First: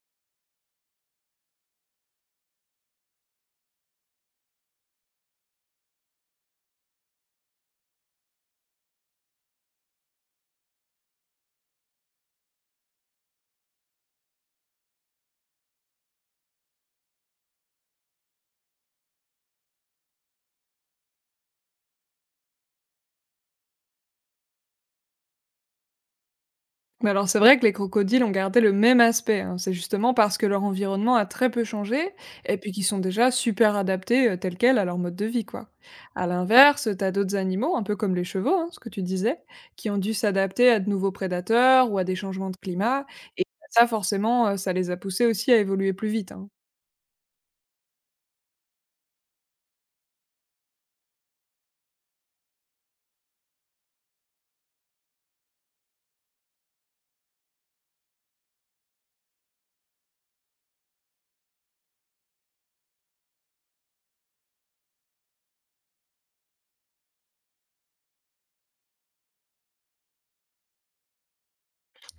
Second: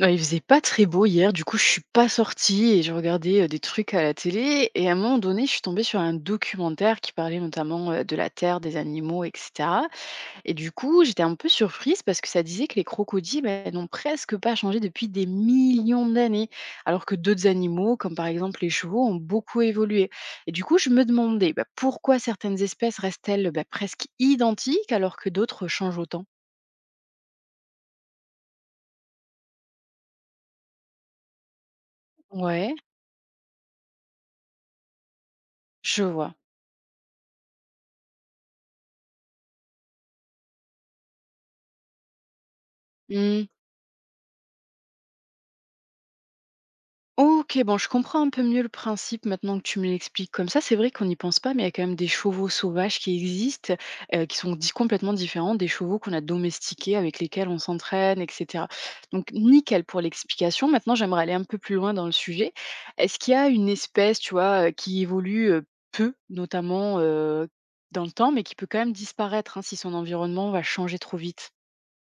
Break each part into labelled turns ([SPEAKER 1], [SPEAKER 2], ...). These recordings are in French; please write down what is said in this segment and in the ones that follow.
[SPEAKER 1] Bah, il faisait pas très beau hier, du coup, je suis pas sortie et je regardais, des trucs à la télé et à un moment donné, je suis tombée sur un documentaire qui parlait notamment, de la terre, des animaux et cetera et du coup, j'étais un peu surprise parce que ça disait que les crocodiles, bah, n'ont presque pas changé depuis des millions d'années, alors que d'autres animaux, comme par exemple les chevaux, ont beaucoup évolué et du coup, je me demandais, bah, pourquoi certaines espèces restent-elles, bah, presque identiques alors que d'autres changent autant?
[SPEAKER 2] Mais alors c'est vrai que les crocodiles ont gardé le même aspect, hein. C'est justement parce que leur environnement a très peu changé et puis
[SPEAKER 1] Ouais,
[SPEAKER 2] qu'ils sont déjà super adaptés, tels quels à leur mode de vie, quoi.
[SPEAKER 1] je
[SPEAKER 2] À
[SPEAKER 1] vois.
[SPEAKER 2] l'inverse, t'as d'autres animaux, un peu comme les chevaux, hein, ce que tu disais, qui ont dû s'adapter à de nouveaux prédateurs ou à des changements de climat et
[SPEAKER 1] Mmh.
[SPEAKER 2] ça forcément, ça les a poussés aussi à évoluer plus vite, hein.
[SPEAKER 1] OK, bon, je comprends un peu mieux le principe maintenant que tu me l'expliques comme ça. C'est vrai qu'on n'y pense pas, mais il y a quand même des chevaux sauvages qui existent, qui sont di complètement différents des chevaux qu'on a domestiqués, avec lesquels on s'entraîne, et cetera. Donc nickel pour l'explication. Maintenant, j'aimerais aller un peu plus loin dans le sujet. Est-ce qu'il y a une espèce, tu vois, qui évolue, peu, notamment, dans le temps, mais qui peut quand même disparaître, hein, si son environnement va changer trop vite?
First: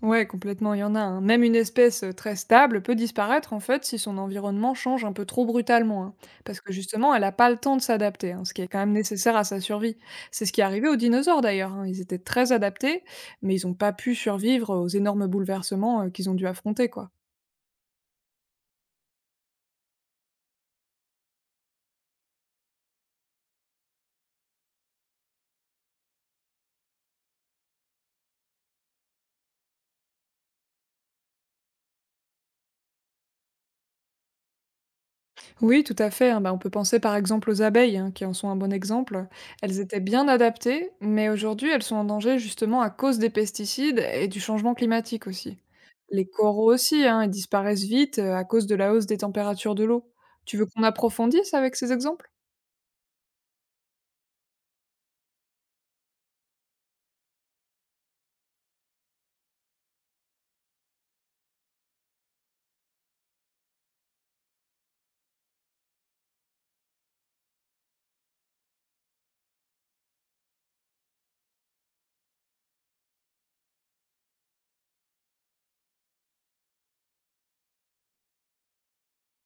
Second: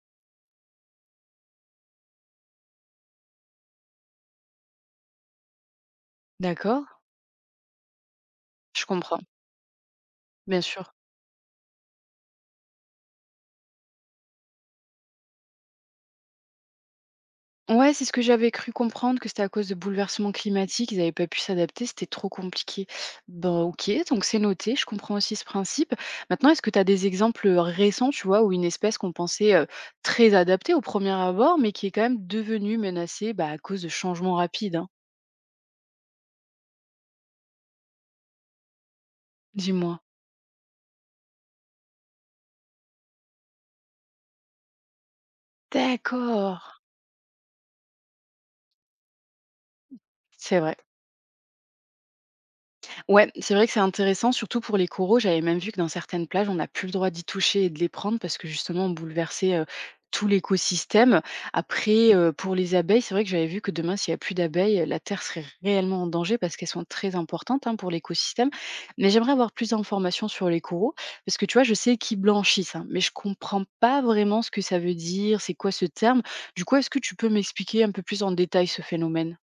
[SPEAKER 2] Ouais, complètement, il y en a, hein. Même une espèce très stable peut disparaître en fait si son environnement change un peu trop brutalement, hein, parce que
[SPEAKER 1] D'accord,
[SPEAKER 2] justement, elle n'a pas le temps de s'adapter, hein, ce qui est quand
[SPEAKER 1] je
[SPEAKER 2] même
[SPEAKER 1] comprends,
[SPEAKER 2] nécessaire à sa survie. C'est ce qui
[SPEAKER 1] bien
[SPEAKER 2] est arrivé
[SPEAKER 1] sûr.
[SPEAKER 2] aux dinosaures d'ailleurs, hein. Ils étaient très adaptés, mais ils n'ont pas pu survivre aux énormes bouleversements qu'ils ont dû affronter, quoi.
[SPEAKER 1] Ouais, c'est ce que j'avais cru comprendre, que c'était à cause de bouleversements climatiques, ils avaient pas pu s'adapter, c'était trop compliqué. Bon, OK, donc c'est noté, je comprends aussi ce principe. Maintenant, est-ce que tu as des exemples récents, tu vois, où une espèce qu'on pensait très adaptée au premier abord, mais qui est quand même devenue menacée bah, à cause de changements rapides, hein.
[SPEAKER 2] Oui, tout à fait, hein, bah, on peut penser par exemple aux abeilles, hein, qui en sont un bon exemple. Elles étaient
[SPEAKER 1] Dis-moi.
[SPEAKER 2] bien adaptées, mais aujourd'hui elles sont en danger justement à cause des pesticides et du changement climatique aussi. Les
[SPEAKER 1] D'accord.
[SPEAKER 2] coraux aussi, hein, ils disparaissent vite à cause de la hausse des températures de l'eau. Tu
[SPEAKER 1] C'est
[SPEAKER 2] veux
[SPEAKER 1] vrai.
[SPEAKER 2] qu'on approfondisse avec ces exemples?
[SPEAKER 1] Ouais, c'est vrai que c'est intéressant, surtout pour les coraux. J'avais même vu que dans certaines plages, on n'a plus le droit d'y toucher et de les prendre parce que justement, on bouleversait tout l'écosystème. Après, pour les abeilles, c'est vrai que j'avais vu que demain, s'il n'y a plus d'abeilles, la Terre serait réellement en danger parce qu'elles sont très importantes hein, pour l'écosystème. Mais j'aimerais avoir plus d'informations sur les coraux parce que tu vois, je sais qu'ils blanchissent, hein, mais je comprends pas vraiment ce que ça veut dire, c'est quoi ce terme. Du coup, est-ce que tu peux m'expliquer un peu plus en détail ce phénomène?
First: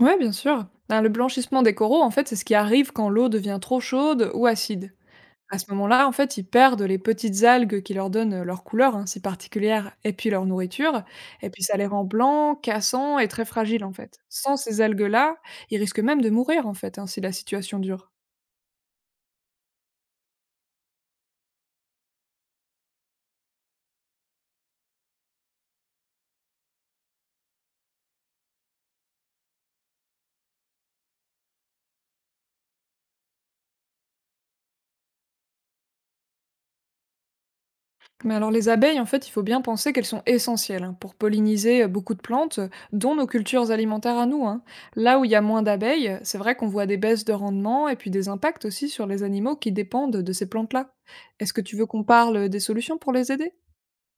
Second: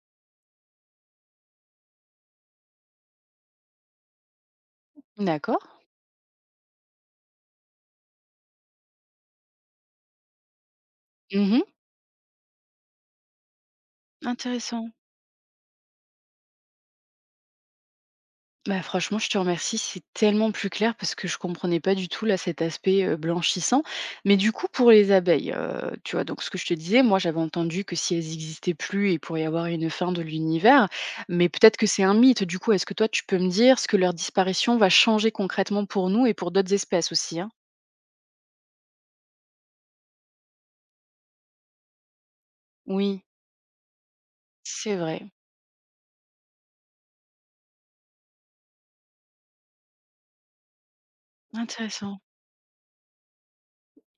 [SPEAKER 2] Ouais, bien sûr. Ben, le blanchissement des coraux, en fait, c'est ce qui arrive quand l'eau devient trop chaude ou acide. À
[SPEAKER 1] D'accord.
[SPEAKER 2] ce moment-là, en fait, ils perdent les petites algues qui leur donnent leur couleur, hein, si particulière, et puis leur nourriture, et puis
[SPEAKER 1] Mhm.
[SPEAKER 2] ça les rend blancs, cassants et très fragiles, en fait. Sans ces
[SPEAKER 1] Intéressant.
[SPEAKER 2] algues-là, ils risquent même de mourir, en fait, hein, si la situation dure.
[SPEAKER 1] Bah, franchement, je te remercie, c'est tellement plus clair parce que je comprenais pas du tout là cet aspect blanchissant. Mais du coup, pour les abeilles, tu vois, donc ce que je te disais, moi j'avais entendu que si elles n'existaient plus, il pourrait y avoir une fin de l'univers, mais peut-être que c'est un mythe. Du coup, est-ce que toi tu peux me dire ce que leur disparition va changer concrètement pour nous et pour d'autres espèces aussi, hein?
[SPEAKER 2] Mais alors les abeilles, en fait, il faut bien penser qu'elles sont essentielles, hein, pour polliniser, beaucoup de plantes, dont
[SPEAKER 1] Oui,
[SPEAKER 2] nos cultures alimentaires à nous, hein.
[SPEAKER 1] c'est
[SPEAKER 2] Là
[SPEAKER 1] vrai.
[SPEAKER 2] où il y a moins d'abeilles, c'est vrai qu'on voit des baisses de rendement et puis des impacts aussi sur les animaux qui dépendent de ces plantes-là. Est-ce que tu veux qu'on
[SPEAKER 1] Intéressant.
[SPEAKER 2] parle des solutions pour les aider?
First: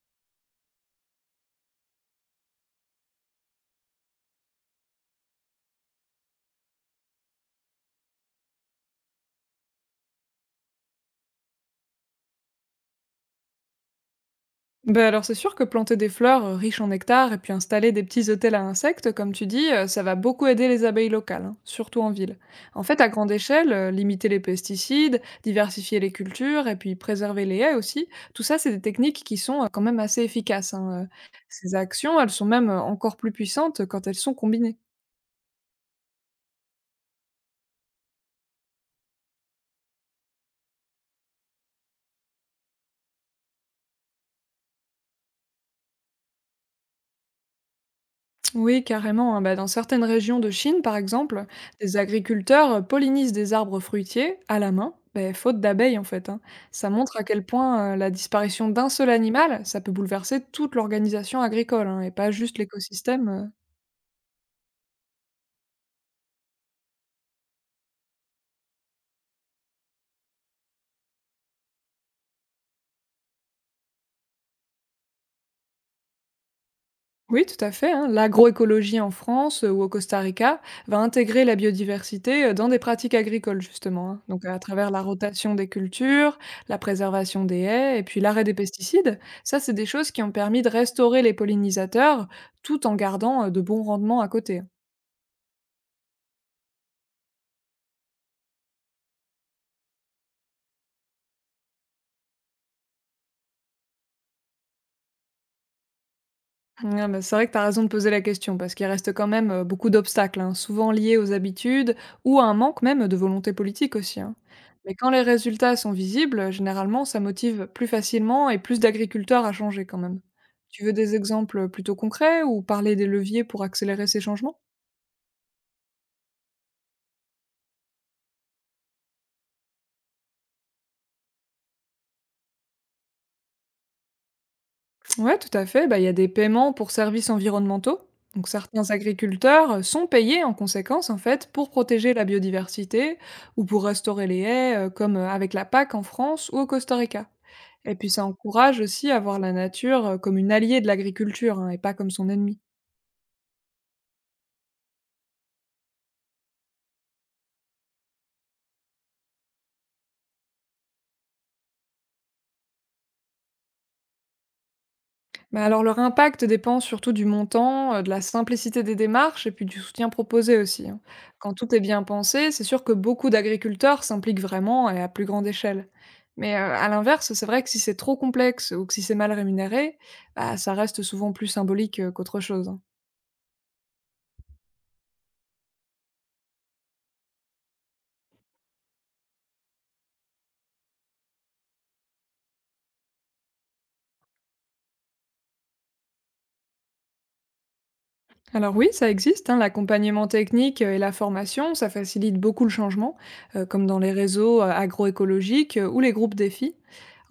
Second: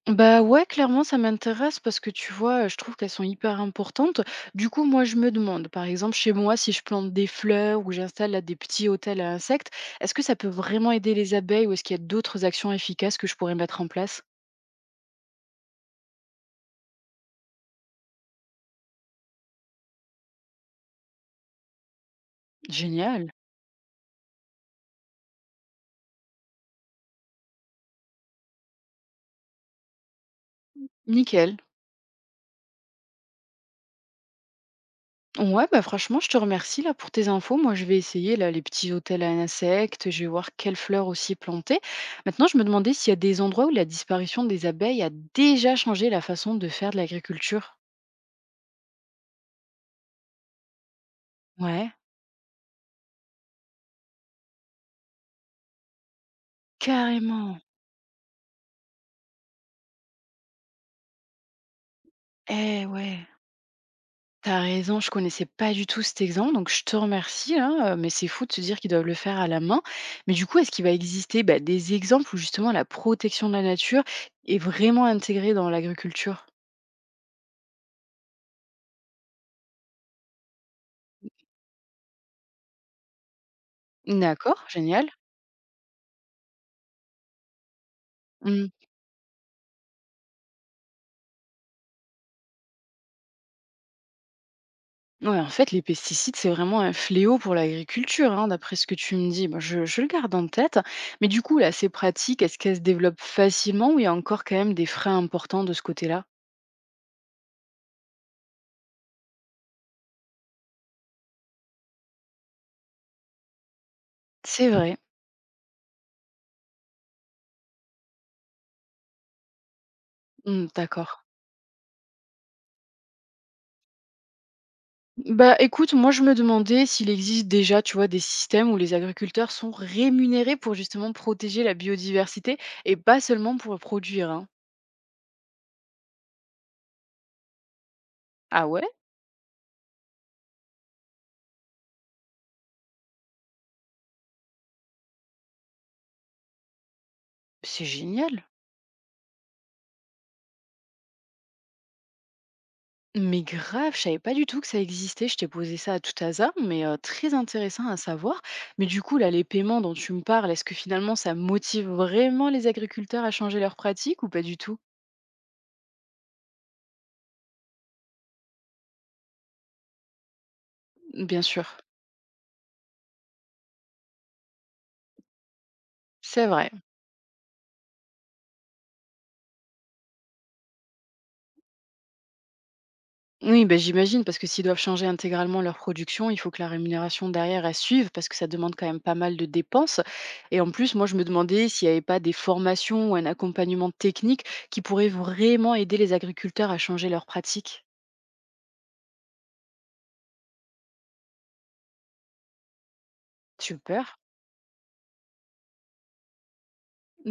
[SPEAKER 1] Bah ouais, clairement, ça m'intéresse parce que tu vois, je trouve qu'elles sont hyper importantes. Du coup, moi, je me demande, par exemple, chez moi, si je plante des fleurs ou j'installe là, des petits hôtels à insectes, est-ce que ça peut vraiment aider les abeilles ou est-ce qu'il y a d'autres actions efficaces que je pourrais mettre en place?
[SPEAKER 2] Ben alors c'est sûr que planter des fleurs riches en nectar et puis installer des petits hôtels à insectes, comme tu dis, ça va beaucoup aider les abeilles locales, hein, surtout en ville. En fait, à
[SPEAKER 1] Génial.
[SPEAKER 2] grande échelle, limiter les pesticides, diversifier les cultures et puis préserver les haies aussi, tout ça c'est des techniques qui sont quand même assez efficaces, hein.
[SPEAKER 1] Nickel.
[SPEAKER 2] Ces actions, elles sont même encore plus puissantes quand elles sont combinées.
[SPEAKER 1] Ouais, bah franchement, je te remercie là pour tes infos. Moi, je vais essayer là les petits hôtels à insectes, je vais voir quelles fleurs aussi planter. Maintenant, je me demandais s'il y a des endroits où la disparition des abeilles a déjà changé la façon de faire de l'agriculture.
[SPEAKER 2] Oui, carrément, hein. Bah, dans certaines régions de Chine, par exemple,
[SPEAKER 1] Ouais.
[SPEAKER 2] des agriculteurs pollinisent des arbres fruitiers à la main, bah, faute d'abeilles en fait, hein. Ça montre à quel
[SPEAKER 1] Carrément.
[SPEAKER 2] point la disparition d'un seul animal, ça peut bouleverser toute l'organisation agricole, hein, et pas juste
[SPEAKER 1] Eh ouais,
[SPEAKER 2] l'écosystème
[SPEAKER 1] t'as raison, je connaissais pas du tout cet exemple, donc je te remercie, hein, mais c'est fou de se dire qu'ils doivent le faire à la main. Mais du coup, est-ce qu'il va exister bah, des exemples où justement la protection de la nature est vraiment intégrée dans l'agriculture?
[SPEAKER 2] Oui, tout à fait, hein. L'agroécologie en France ou au Costa Rica va intégrer la biodiversité dans des pratiques agricoles, justement, hein. Donc, à
[SPEAKER 1] D'accord,
[SPEAKER 2] travers la
[SPEAKER 1] génial.
[SPEAKER 2] rotation des cultures, la préservation des haies et puis l'arrêt des
[SPEAKER 1] Mm.
[SPEAKER 2] pesticides, ça, c'est des choses qui ont permis de restaurer les pollinisateurs tout en gardant de bons rendements à côté, hein.
[SPEAKER 1] Ouais, en fait, les pesticides, c'est vraiment un fléau pour l'agriculture, hein, d'après ce que tu me dis. Bah, je le garde en tête. Mais du coup, là, ces pratiques, est-ce qu'elles se développent facilement ou il y a encore quand même des freins importants de ce côté-là?
[SPEAKER 2] Non, mais c'est vrai que tu as raison de poser la question, parce qu'il reste quand même beaucoup d'obstacles, hein, souvent liés aux habitudes ou à un manque même de volonté politique aussi, hein.
[SPEAKER 1] C'est
[SPEAKER 2] Mais
[SPEAKER 1] vrai.
[SPEAKER 2] quand les résultats sont visibles, généralement, ça motive plus facilement et plus d'agriculteurs à changer quand même.
[SPEAKER 1] Mm,
[SPEAKER 2] Tu veux des
[SPEAKER 1] d'accord.
[SPEAKER 2] exemples plutôt concrets ou parler des leviers pour accélérer ces changements?
[SPEAKER 1] Bah, écoute, moi, je me demandais s'il existe déjà, tu vois, des systèmes où les agriculteurs sont rémunérés pour justement protéger la biodiversité et pas seulement pour produire, hein.
[SPEAKER 2] Ouais, tout à fait. Bah, il y a des paiements pour services environnementaux. Donc
[SPEAKER 1] Ah ouais?
[SPEAKER 2] certains agriculteurs sont payés en conséquence, en fait, pour protéger la biodiversité ou pour restaurer les haies, comme avec la PAC en France ou au Costa Rica.
[SPEAKER 1] C'est
[SPEAKER 2] Et puis ça
[SPEAKER 1] génial.
[SPEAKER 2] encourage aussi à voir la nature comme une alliée de l'agriculture, hein, et pas comme son ennemi.
[SPEAKER 1] Mais grave, je savais pas du tout que ça existait. Je t'ai posé ça à tout hasard, mais très intéressant à savoir. Mais du coup, là, les paiements dont tu me parles, est-ce que finalement ça motive vraiment les agriculteurs à changer leurs pratiques ou pas du tout?
[SPEAKER 2] Bah alors leur impact dépend surtout du montant, de la simplicité des démarches et puis du soutien proposé aussi, hein.
[SPEAKER 1] Bien
[SPEAKER 2] Quand tout
[SPEAKER 1] sûr,
[SPEAKER 2] est bien pensé, c'est sûr que beaucoup d'agriculteurs s'impliquent vraiment et à plus grande échelle.
[SPEAKER 1] c'est
[SPEAKER 2] Mais,
[SPEAKER 1] vrai.
[SPEAKER 2] à l'inverse, c'est vrai que si c'est trop complexe ou que si c'est mal rémunéré, bah, ça reste souvent plus symbolique, qu'autre chose, hein.
[SPEAKER 1] Oui, ben j'imagine parce que s'ils doivent changer intégralement leur production, il faut que la rémunération derrière, elle suive parce que ça demande quand même pas mal de dépenses. Et en plus, moi, je me demandais s'il n'y avait pas des formations ou un accompagnement technique qui pourrait vraiment aider les agriculteurs à changer leurs pratiques.
[SPEAKER 2] Alors oui, ça existe, hein, l'accompagnement technique et la formation, ça facilite beaucoup le changement, comme dans les
[SPEAKER 1] Super.
[SPEAKER 2] réseaux agroécologiques ou les groupes défis.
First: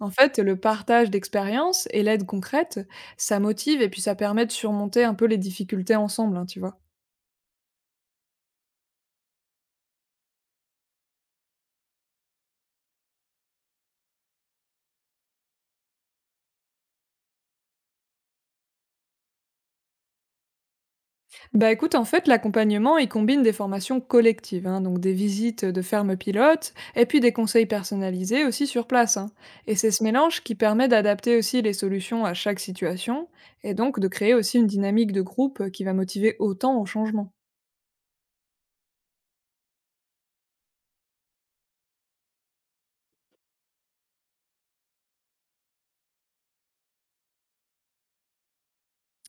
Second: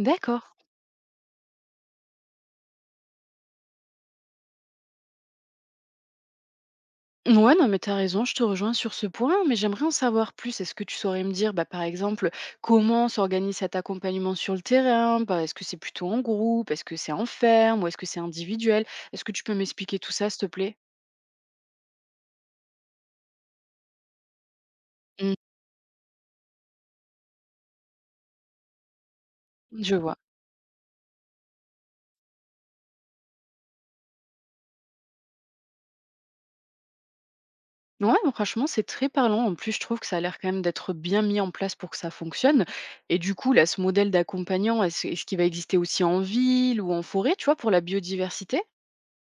[SPEAKER 2] En fait, le partage d'expériences et l'aide concrète, ça motive et puis ça permet de surmonter un peu les difficultés ensemble, hein, tu vois.
[SPEAKER 1] Ouais, non, mais t'as raison, je te rejoins sur ce point, mais j'aimerais en savoir plus. Est-ce que tu saurais me dire, bah, par exemple, comment s'organise cet accompagnement sur le terrain? Bah, est-ce que c'est plutôt en groupe? Est-ce que c'est en ferme? Ou est-ce que c'est individuel? Est-ce que tu peux m'expliquer tout ça, s'il te plaît?
[SPEAKER 2] Bah écoute, en fait, l'accompagnement, il combine des formations collectives, hein, donc des
[SPEAKER 1] Mmh.
[SPEAKER 2] visites de fermes pilotes, et puis des conseils personnalisés aussi sur place, hein. Et c'est
[SPEAKER 1] Je
[SPEAKER 2] ce
[SPEAKER 1] vois.
[SPEAKER 2] mélange qui permet d'adapter aussi les solutions à chaque situation, et donc de créer aussi une dynamique de groupe qui va motiver autant au changement.
[SPEAKER 1] Ouais, bon, franchement, c'est très parlant. En plus, je trouve que ça a l'air quand même d'être bien mis en place pour que ça fonctionne. Et du coup, là, ce modèle d'accompagnant, est-ce qu'il va exister aussi en ville ou en forêt, tu vois, pour la biodiversité?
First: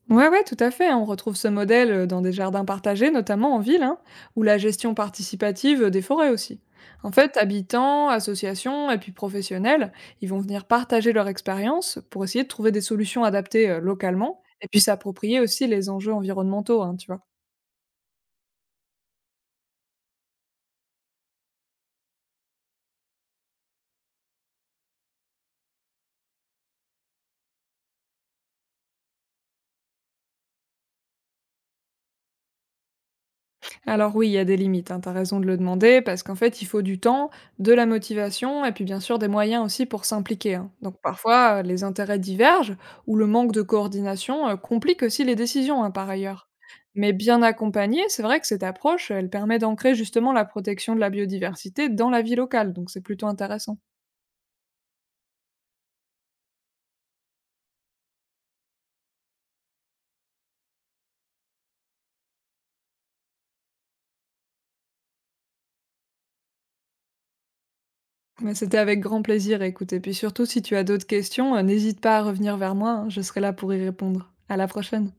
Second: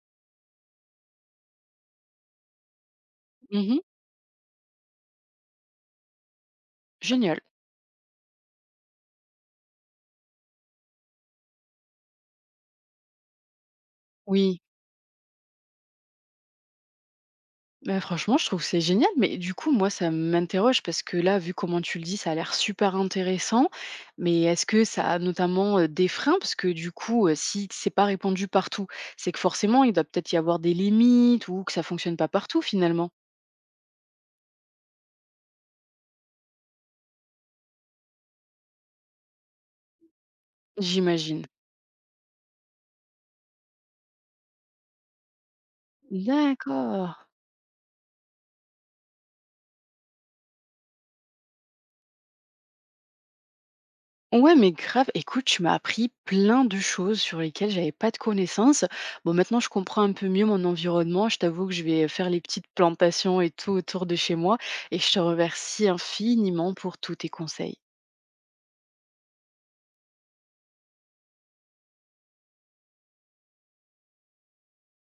[SPEAKER 2] Ouais, ouais, tout à fait, hein. On retrouve ce modèle dans des jardins partagés, notamment en
[SPEAKER 1] Mmh.
[SPEAKER 2] ville, hein, ou la gestion participative des forêts aussi. En fait,
[SPEAKER 1] Génial.
[SPEAKER 2] habitants, associations et puis professionnels, ils vont venir partager leur expérience pour essayer de trouver des solutions adaptées localement
[SPEAKER 1] Oui.
[SPEAKER 2] et puis s'approprier aussi les enjeux environnementaux, hein, tu vois.
[SPEAKER 1] Bah, franchement, je trouve que c'est génial. Mais du coup, moi, ça m'interroge parce que là, vu comment tu le dis, ça a l'air super intéressant. Mais est-ce que ça a notamment, des freins? Parce que du coup, si c'est pas répandu partout, c'est que forcément, il doit peut-être y avoir des limites ou que ça fonctionne pas partout finalement.
[SPEAKER 2] Alors oui, il y a des limites, hein, tu raison de le demander, parce qu'en fait, il faut du temps, de la motivation et puis bien sûr des moyens aussi pour s'impliquer, hein. Donc
[SPEAKER 1] J'imagine.
[SPEAKER 2] parfois, les intérêts divergent ou le manque de coordination complique aussi les décisions, hein, par ailleurs. Mais
[SPEAKER 1] D'accord.
[SPEAKER 2] bien accompagné, c'est vrai que cette approche, elle permet d'ancrer justement la protection de la biodiversité dans la vie locale, donc c'est plutôt intéressant.
[SPEAKER 1] Ouais, mais grave, écoute, tu m'as appris plein de choses sur lesquelles j'avais pas de connaissances. Bon, maintenant, je comprends un peu mieux mon environnement. Je t'avoue que je vais faire les petites plantations et tout autour de chez moi. Et je te remercie infiniment pour tous tes conseils.
[SPEAKER 2] Mais c'était avec grand plaisir, écoute. Et puis surtout, si tu as d'autres questions, n'hésite pas à revenir vers moi, hein, je serai là pour y répondre. À la prochaine.